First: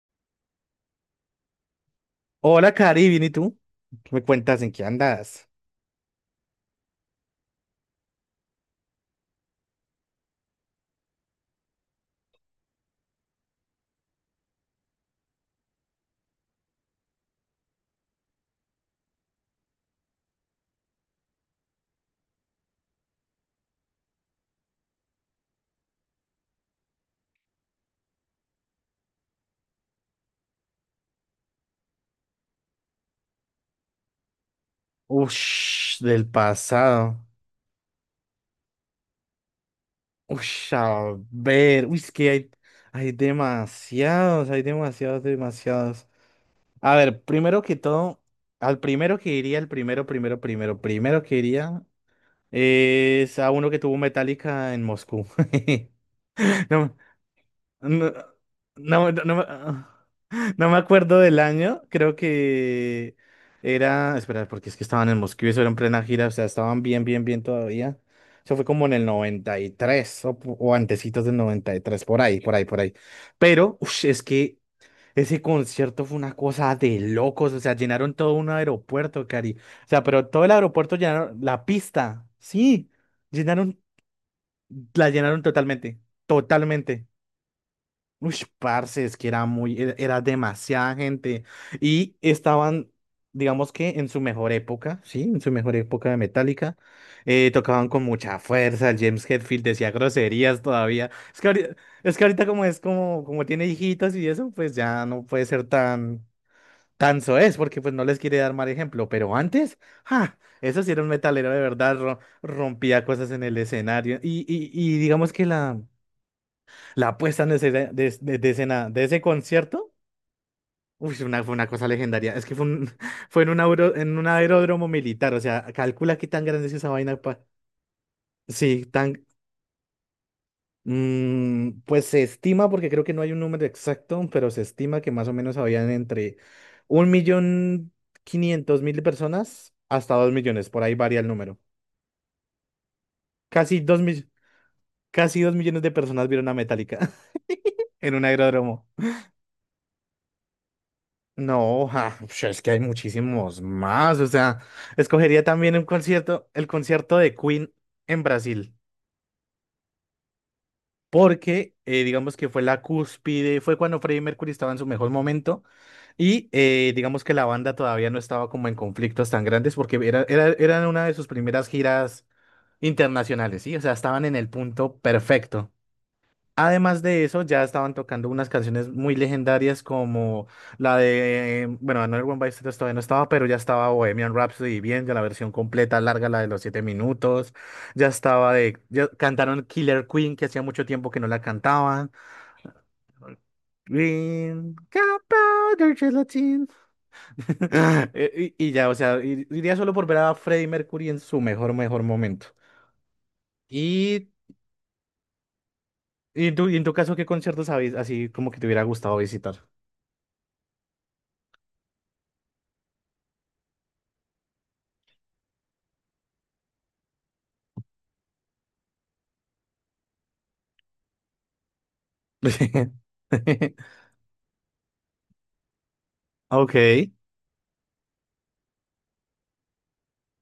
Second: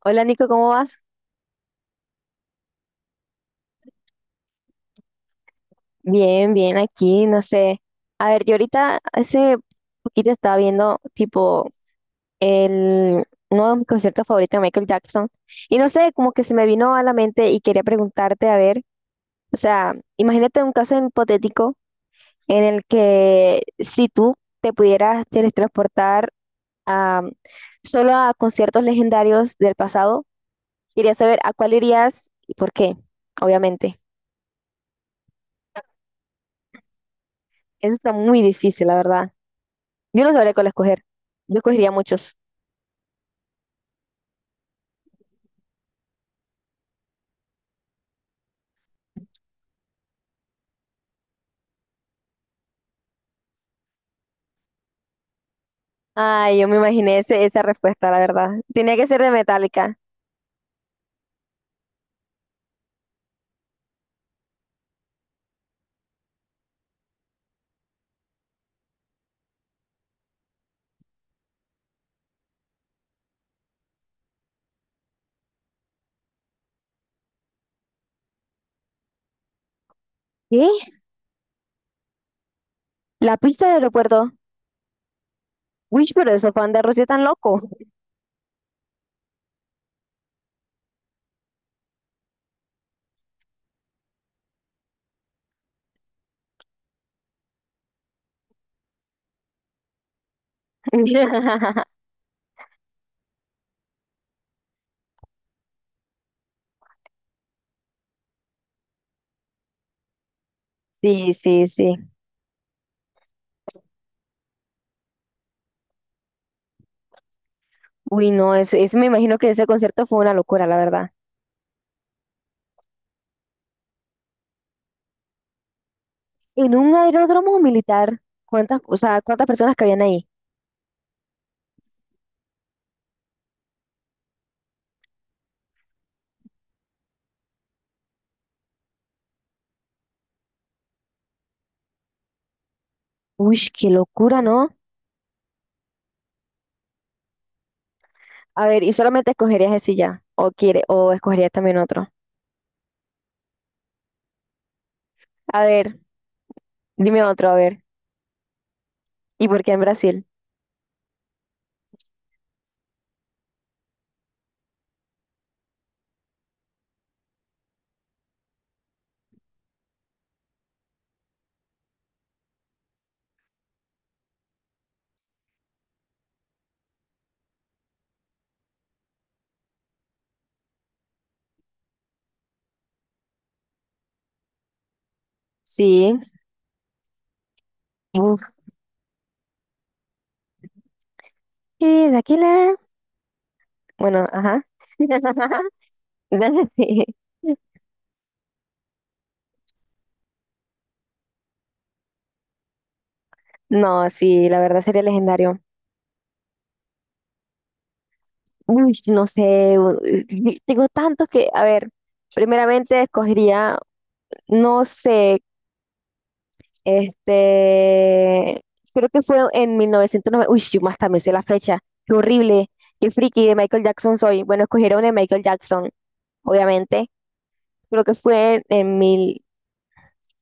Hola Nico, ¿cómo vas? Hola, Cari, bien, ¿y tú? ¿Qué me cuentas en qué andas? Bien, bien, aquí, no sé. A ver, yo ahorita hace poquito estaba viendo tipo el, uno de mis conciertos favoritos de Michael Jackson y no sé, como que se me vino a la mente y quería preguntarte, a ver, o sea, imagínate un caso hipotético en el que si tú te pudieras teletransportar a, solo a conciertos legendarios del pasado, quería saber a cuál irías y por qué, obviamente. Ush, del pasado. Eso está muy difícil, la verdad. Yo no sabría cuál Ush, escoger. a Yo ver. escogería Uy, es que muchos. hay, hay demasiados, hay demasiados. A ver, primero que todo, al primero que iría, el primero que iría es a uno que tuvo Metallica en Moscú. Ay, yo me No, imaginé esa No, respuesta, la verdad. Tenía que no, no, ser de no me Metallica. no me acuerdo del año, creo que era, espera, porque es que estaban en Moscú y eso era en plena gira, o sea, estaban bien, bien, bien todavía. Eso fue como en el 93 o, o antecitos del 93, por ahí, por ahí, por ahí. Pero, ush, es que ese concierto fue una cosa de locos, o sea, llenaron todo un aeropuerto, Cari. O sea, pero todo el ¿Qué? aeropuerto llenaron, la pista, sí, La pista del llenaron, aeropuerto. la llenaron totalmente, Uy, pero esos fans de Rosy totalmente. tan loco. Uy, parce, es que era demasiada gente. Y estaban, digamos que en su mejor época, sí, en su mejor época de Metallica, tocaban con mucha fuerza. El James Hetfield decía groserías todavía. Es que ahorita, es que ahorita como como tiene hijitos y eso, pues ya no puede ser tan, tan soez, porque pues no les quiere dar mal ejemplo. Pero antes, ¡ja! Eso sí era un Sí, metalero de sí, verdad, sí. Rompía cosas en el escenario. Y digamos que la. La puesta en escena de, Uy, de- de no, ese, escena ese de me ese imagino que ese concierto, concierto fue una locura, la verdad. uy, una, fue una cosa legendaria. Es que fue, fue en un, en un aeródromo militar, o sea, calcula qué tan grande es En esa un vaina. Aeródromo militar, ¿cuántas, Sí, o sea, tan... cuántas personas cabían ahí? Pues se estima, porque creo que no hay un número exacto, pero se estima que más o menos habían entre 1.500.000 personas hasta 2.000.000, por ahí varía el número. Uy, Casi qué dos mil- locura, ¿no? Casi 2.000.000 de personas vieron a Metallica en un A ver, aeródromo. y solamente escogerías ese ya, o quiere, o escogerías también No, otro. ja, pues es que hay muchísimos más. O sea, escogería A también un ver, concierto, el concierto dime de otro, a Queen ver. en Brasil, ¿Y por qué en Brasil? porque digamos que fue la cúspide, fue cuando Freddie Mercury estaba en su mejor momento y digamos que la banda todavía no estaba como en conflictos tan grandes porque eran una de sus primeras giras internacionales, ¿sí? O sea, estaban en el punto perfecto. Además de eso, ya estaban tocando unas canciones muy legendarias como la de, bueno, Another One Bites the Dust todavía no estaba, pero ya estaba Bohemian Rhapsody bien, ya la versión completa, Sí. larga, la de los 7 minutos, ya estaba de, ya cantaron Killer Queen, que hacía mucho tiempo que no la cantaban. She's a killer. Bueno, ajá. Green, Gunpowder Gelatin. Sí. Y ya, o sea, iría solo por ver a Freddie Mercury en su mejor, mejor momento. No, Y, sí, la verdad sería legendario. y en tu caso, ¿qué conciertos habéis así como que te hubiera Uy, gustado no visitar? sé, tengo tantos que, a ver, primeramente escogería, no sé, este, creo que fue en 1990, uy, yo más también sé la fecha, qué horrible, qué friki de Michael Jackson soy. Bueno, escogiera una de Michael Jackson, Ok, obviamente, creo que fue en mil.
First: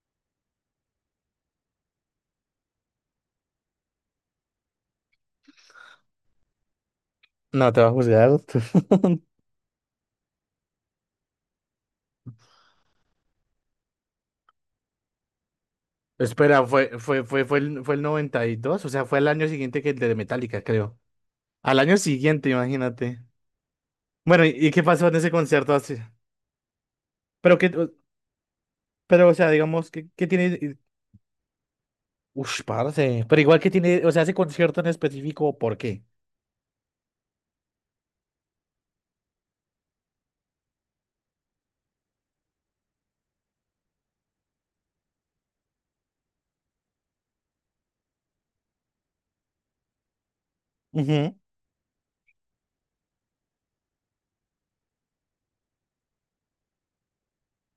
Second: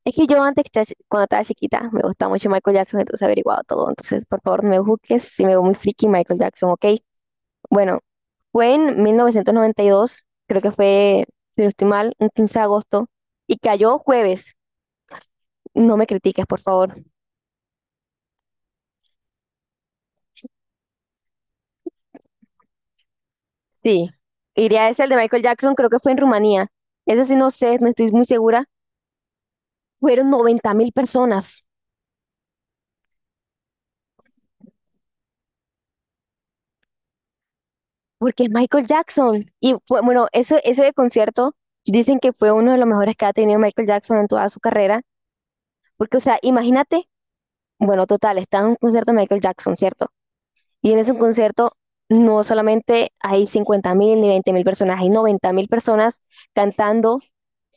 Es que yo antes, cuando estaba chiquita, me gustaba mucho Michael Jackson, entonces he averiguado todo. Entonces, por favor, no me juzgues si me veo muy friki Michael Jackson, ¿ok? no te va a Bueno, juzgar. fue en 1992 creo que fue, si no estoy mal, un 15 de agosto, y cayó jueves. No me critiques, por Espera, favor. fue el 92, o sea, fue al año siguiente que el de Metallica, creo. Al año siguiente, imagínate. Sí, Bueno, ¿y qué iría ese pasó el de en ese Michael Jackson, concierto creo así? que fue en Rumanía. Eso sí, no Pero que, sé, no estoy muy segura. pero, o sea, digamos, ¿qué Fueron noventa tiene? mil personas, Ush, parce. Pero igual que tiene, o sea, ese concierto en específico, ¿por qué? porque es Michael Jackson. Y fue, bueno, ese concierto dicen que fue uno de los mejores que ha tenido Michael Jackson en toda su carrera. Porque, o sea, imagínate, bueno, total, está en un concierto de Michael Jackson, ¿cierto? Y en ese concierto no solamente hay 50 mil ni 20 mil personas, hay 90 mil personas cantando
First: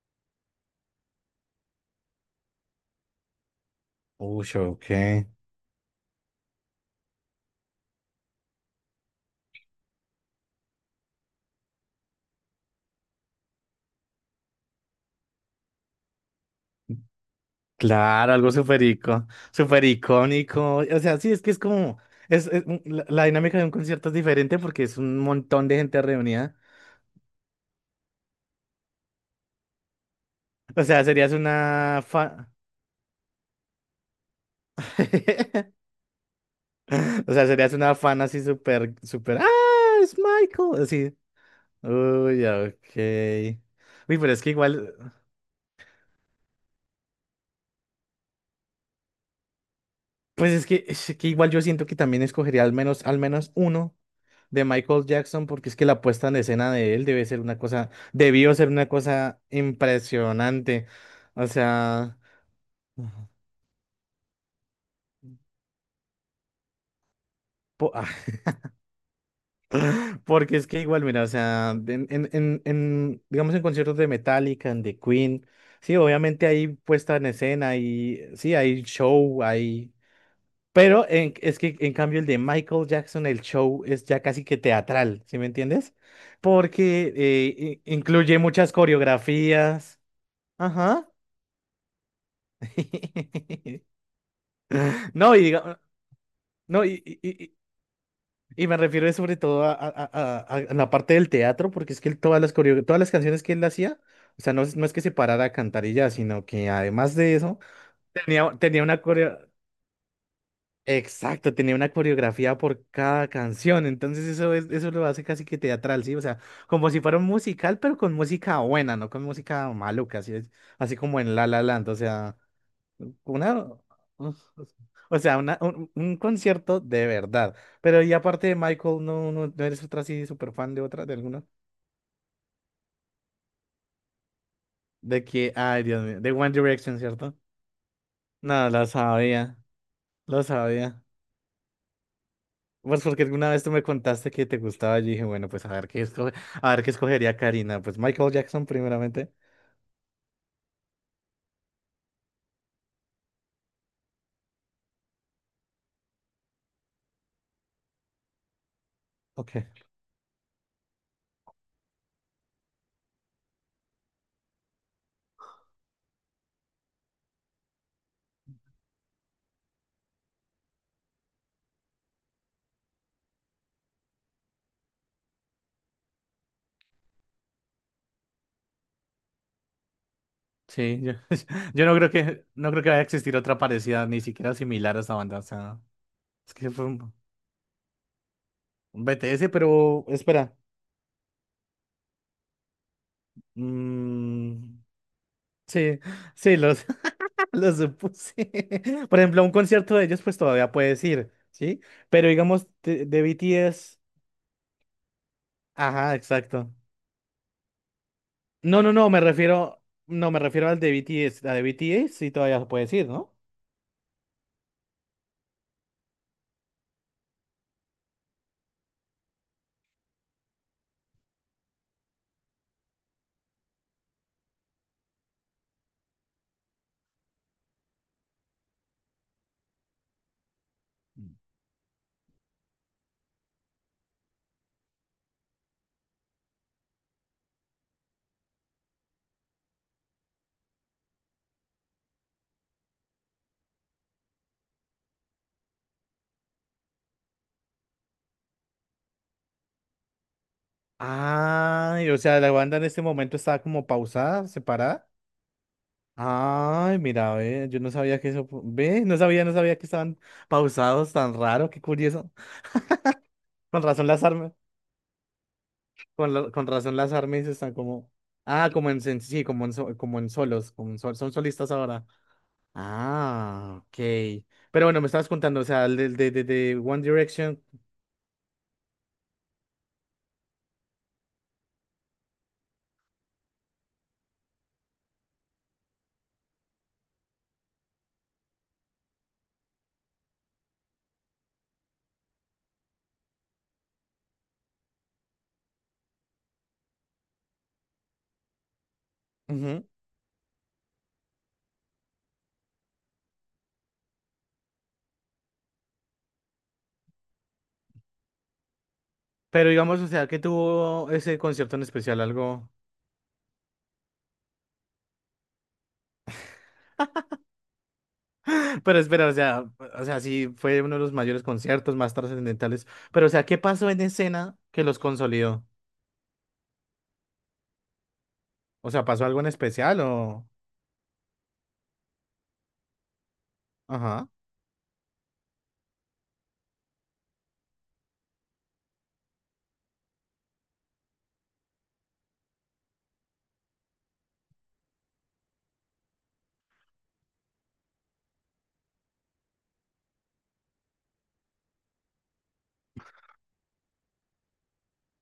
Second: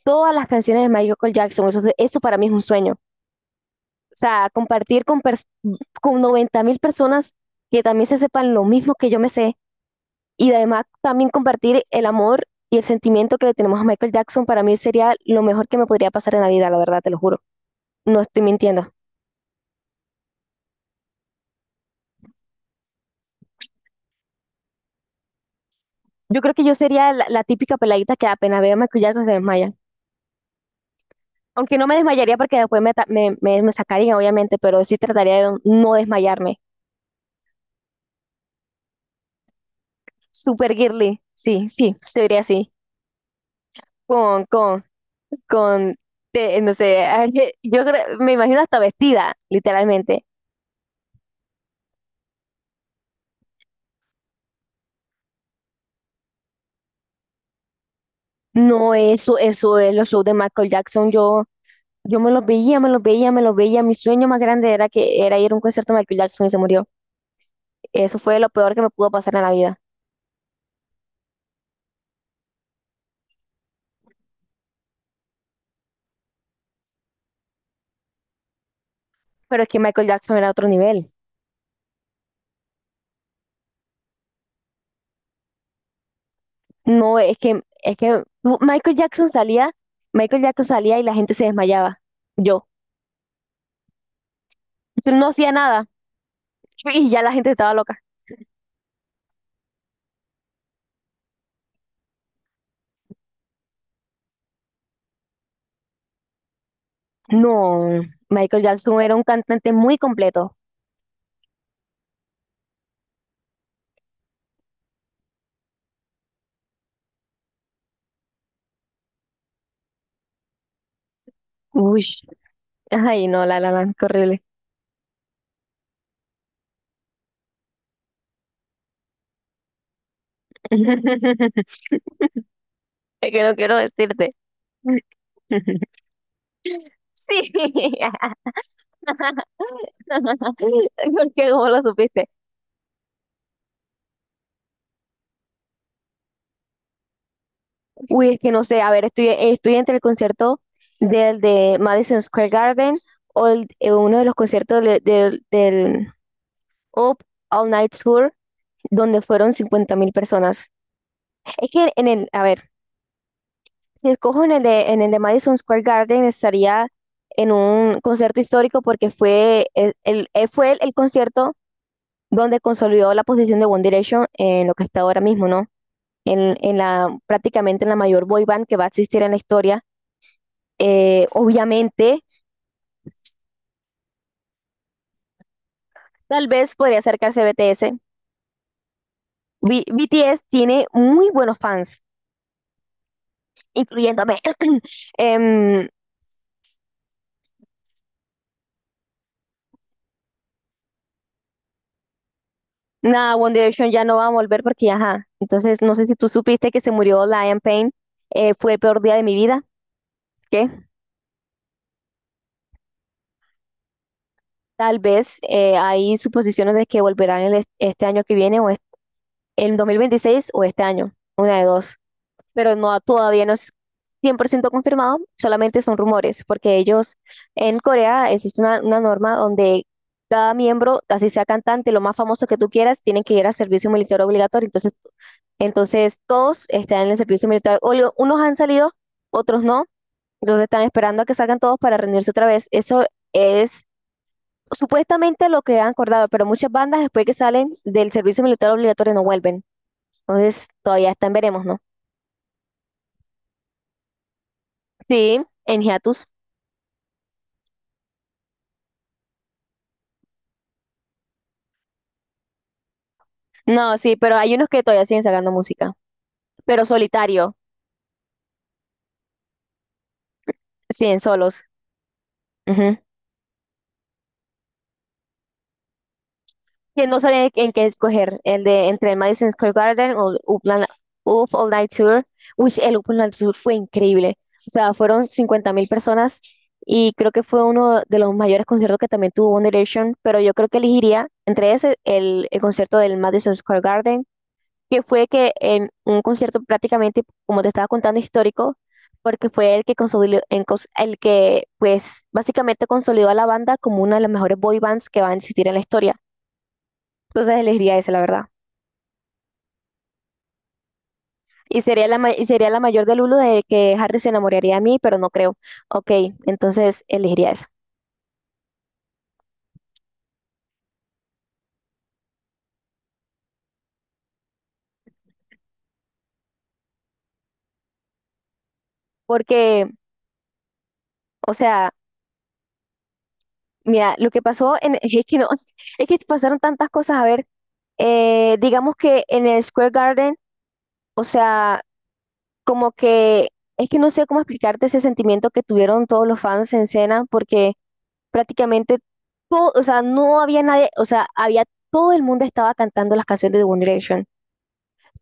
todas las canciones de Michael Jackson. Eso para mí es un sueño. O Ujú. sea, Ush, ok. compartir con, con 90 mil personas que también se sepan lo mismo que yo me sé y además también compartir el amor y el sentimiento que le tenemos a Michael Jackson para mí sería lo mejor que me podría pasar en la vida, la verdad, te lo juro. No Claro, estoy algo mintiendo. Súper icónico. O sea, sí, es que es como, es, la, la dinámica de un concierto es diferente porque es un montón de gente Yo creo reunida. que yo sería la, la típica peladita que apenas veo maquillaje se desmaya. O sea, serías Aunque no me una desmayaría fan. porque me sacarían, obviamente, pero sí trataría de no desmayarme. O sea, serías una fan así súper, súper. ¡Ah! Es Super Michael. Así. girly. Sí, sí, sería Uy, así. ok. Uy, pero es Con, que con, igual, con, no sé, me imagino hasta vestida, literalmente. pues es que igual yo siento que también escogería al menos uno de Michael Jackson, porque es que la puesta en escena de él debe ser una cosa, debió ser una No, eso, cosa eso es los shows de Michael impresionante. Jackson. Yo, O sea, me los veía. Mi sueño más grande era que era ir a un concierto de Michael Jackson y se murió. po- Eso fue lo peor que me pudo pasar en la vida. porque es que igual, mira, o sea, digamos en conciertos de Metallica, en The Queen, sí, obviamente hay puesta en escena y sí, hay show, Pero es que hay... Michael Jackson era otro nivel. Es que en cambio el de Michael Jackson, el show es ya casi que teatral, ¿sí me entiendes? Porque No, es que incluye muchas coreografías. Michael Jackson salía y Ajá. la gente se desmayaba. Yo. Yo no No, y hacía diga- nada no, y ya la gente estaba loca. y me refiero sobre todo a, a la parte del teatro, porque es que él todas las todas las canciones que él hacía, o sea, no, no es que se parara a cantar y ya, sino que además de eso, No, Michael tenía Jackson una era un coreo, cantante muy completo. exacto, tenía una coreografía por cada canción. Entonces eso lo hace casi que teatral, sí, o sea, como si fuera un musical, pero con música buena, no con música maluca, así es, así como en La La Land, o Uy, sea. ay, no, la Una, la la, qué horrible. Un concierto de verdad. Pero y aparte de Michael, no eres otra así súper fan de otra, de alguna. Es que no quiero decirte. De que, ay, Dios mío, de One Direction, ¿cierto? Sí, No, lo sabía, lo sabía. porque cómo lo supiste. Pues porque alguna vez tú me contaste que te gustaba, yo dije, bueno, pues a ver qué escoge, a ver qué escogería Karina. Pues Michael Uy, es que no Jackson sé, a ver, estoy, primeramente. estoy entre el concierto del de Madison Square Garden o uno de los conciertos de, o All Night Tour, donde fueron Ok. 50.000 personas. Es que en el, a ver, si escojo en el de Madison Square Garden, estaría en un concierto histórico porque fue fue el concierto donde consolidó la posición de One Direction en lo que está ahora mismo, ¿no? Prácticamente en la mayor boy band que va a existir en la historia. Sí, yo, yo no creo Obviamente, que, no creo que vaya a existir otra parecida, ni siquiera similar a esta banda. O sea, tal es que vez fue podría un acercarse BTS. BTS, pero BTS espera. tiene muy buenos fans, incluyéndome. Mm, Em, sí, sí, los, los supuse. Por ejemplo, a un concierto de ellos, pues todavía puedes ir, ¿sí? Pero digamos, de Nada, One Direction BTS. ya no va a volver porque, ajá. Entonces, no sé si Ajá, tú supiste exacto. que se murió Liam Payne. Fue el peor No, día me de mi vida. refiero. No, me refiero ¿Qué? al de BTS. A de BTS sí todavía puedes ir, ¿no? Tal vez hay suposiciones de que volverán este año que viene o en 2026 o este año. Una de dos. Pero no, todavía no es 100% confirmado, solamente son rumores, porque ellos en Corea existe una norma donde cada miembro, así sea cantante, lo más famoso que tú quieras, tienen que ir a servicio militar obligatorio. Entonces todos están en el servicio militar obligatorio. Unos han salido, otros no. Entonces están esperando a que salgan todos para reunirse otra vez. Eso es supuestamente lo que han acordado, pero muchas bandas después que salen del servicio militar obligatorio no vuelven. Entonces todavía están, veremos, ¿no? Ay, o sea, la banda en este momento está como pausada, separada. Sí, en hiatus. Ay, mira, ve, yo no sabía que eso, ve, no sabía, no sabía que estaban pausados tan raro, qué curioso. Con No, razón sí, las pero armas, hay unos que todavía siguen sacando música, con pero razón las armas solitario, están como, ah, como en, sí, como en, como en solos, como en sol- siguen son solos. solistas ahora. Ujú. Ah, ok. Pero bueno, me estabas contando, o sea, el de One Que no saben Direction, en qué escoger, el de entre el Madison Square Garden o el Upland, Up All Night Tour. Uy, el Up All Night Tour fue increíble. O sea, fueron 50.000 personas y creo que fue uno de los mayores conciertos que también tuvo One Direction, pero yo creo que elegiría entre ese el concierto del Madison Square Garden que fue que en un concierto prácticamente, como te estaba contando, histórico, porque fue el ujú. que consolidó, el que pues básicamente consolidó a la banda como una de las mejores boy bands que va a existir en la historia. Entonces elegiría ese, la verdad. Pero digamos, o sea, que tuvo ese concierto Y en sería especial, y sería algo. la mayor del uno de que Harry se enamoraría de mí, pero no creo. Ok, entonces elegiría esa. Pero espera, o sea, sí fue uno de los mayores conciertos más trascendentales. Pero, o sea, ¿qué pasó en escena que los consolidó? O sea, ¿pasó algo en Porque, especial o...? o sea, mira, Ajá. lo que pasó en, es que no, es que pasaron tantas cosas. A ver, digamos que en el Square Garden, o sea, como que es que no sé cómo explicarte ese sentimiento que tuvieron todos los fans en cena, porque prácticamente todo, o sea, no había nadie, o sea, había todo el mundo estaba cantando las canciones de One Direction.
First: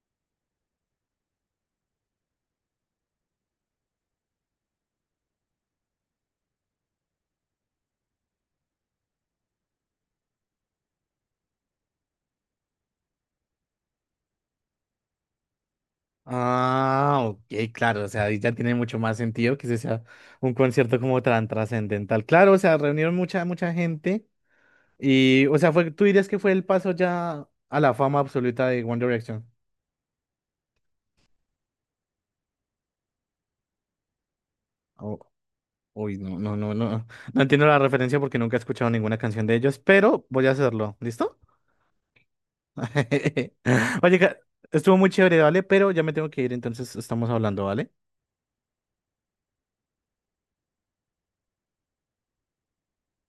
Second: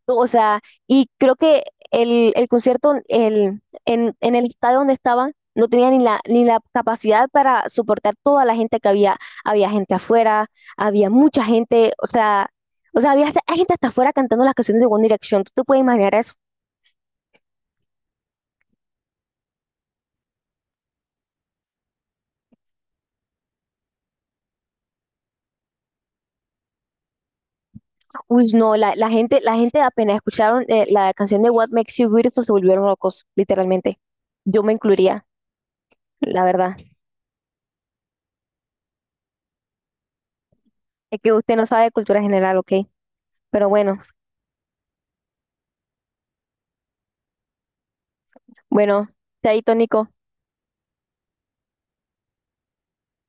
O sea, y creo que el concierto el, en el estadio donde estaban no tenía ni la, ni la capacidad para soportar toda la gente que había. Había gente afuera, había mucha gente, o sea, hay gente hasta afuera cantando las canciones de One Direction. ¿Tú te puedes imaginar eso? Ah, ok, claro, o sea, ahí ya tiene mucho más sentido que ese sea un concierto como tan trascendental. Claro, o sea, reunieron mucha, mucha gente y, o sea, fue, tú dirías que fue el paso ya a la fama Uy, absoluta no, de la, One Direction. la gente apenas escucharon la canción de What Makes You Beautiful se volvieron locos, literalmente. Yo me Oh, incluiría, uy, la verdad. No entiendo la referencia porque nunca he escuchado ninguna canción de ellos, pero voy a hacerlo, Es que ¿listo? usted no sabe de cultura general, ¿ok? Pero bueno, Oye, estuvo muy chévere, ¿vale? Pero ya me tengo que ir, entonces estamos hablando, ¿vale? bueno, chaito, Nico.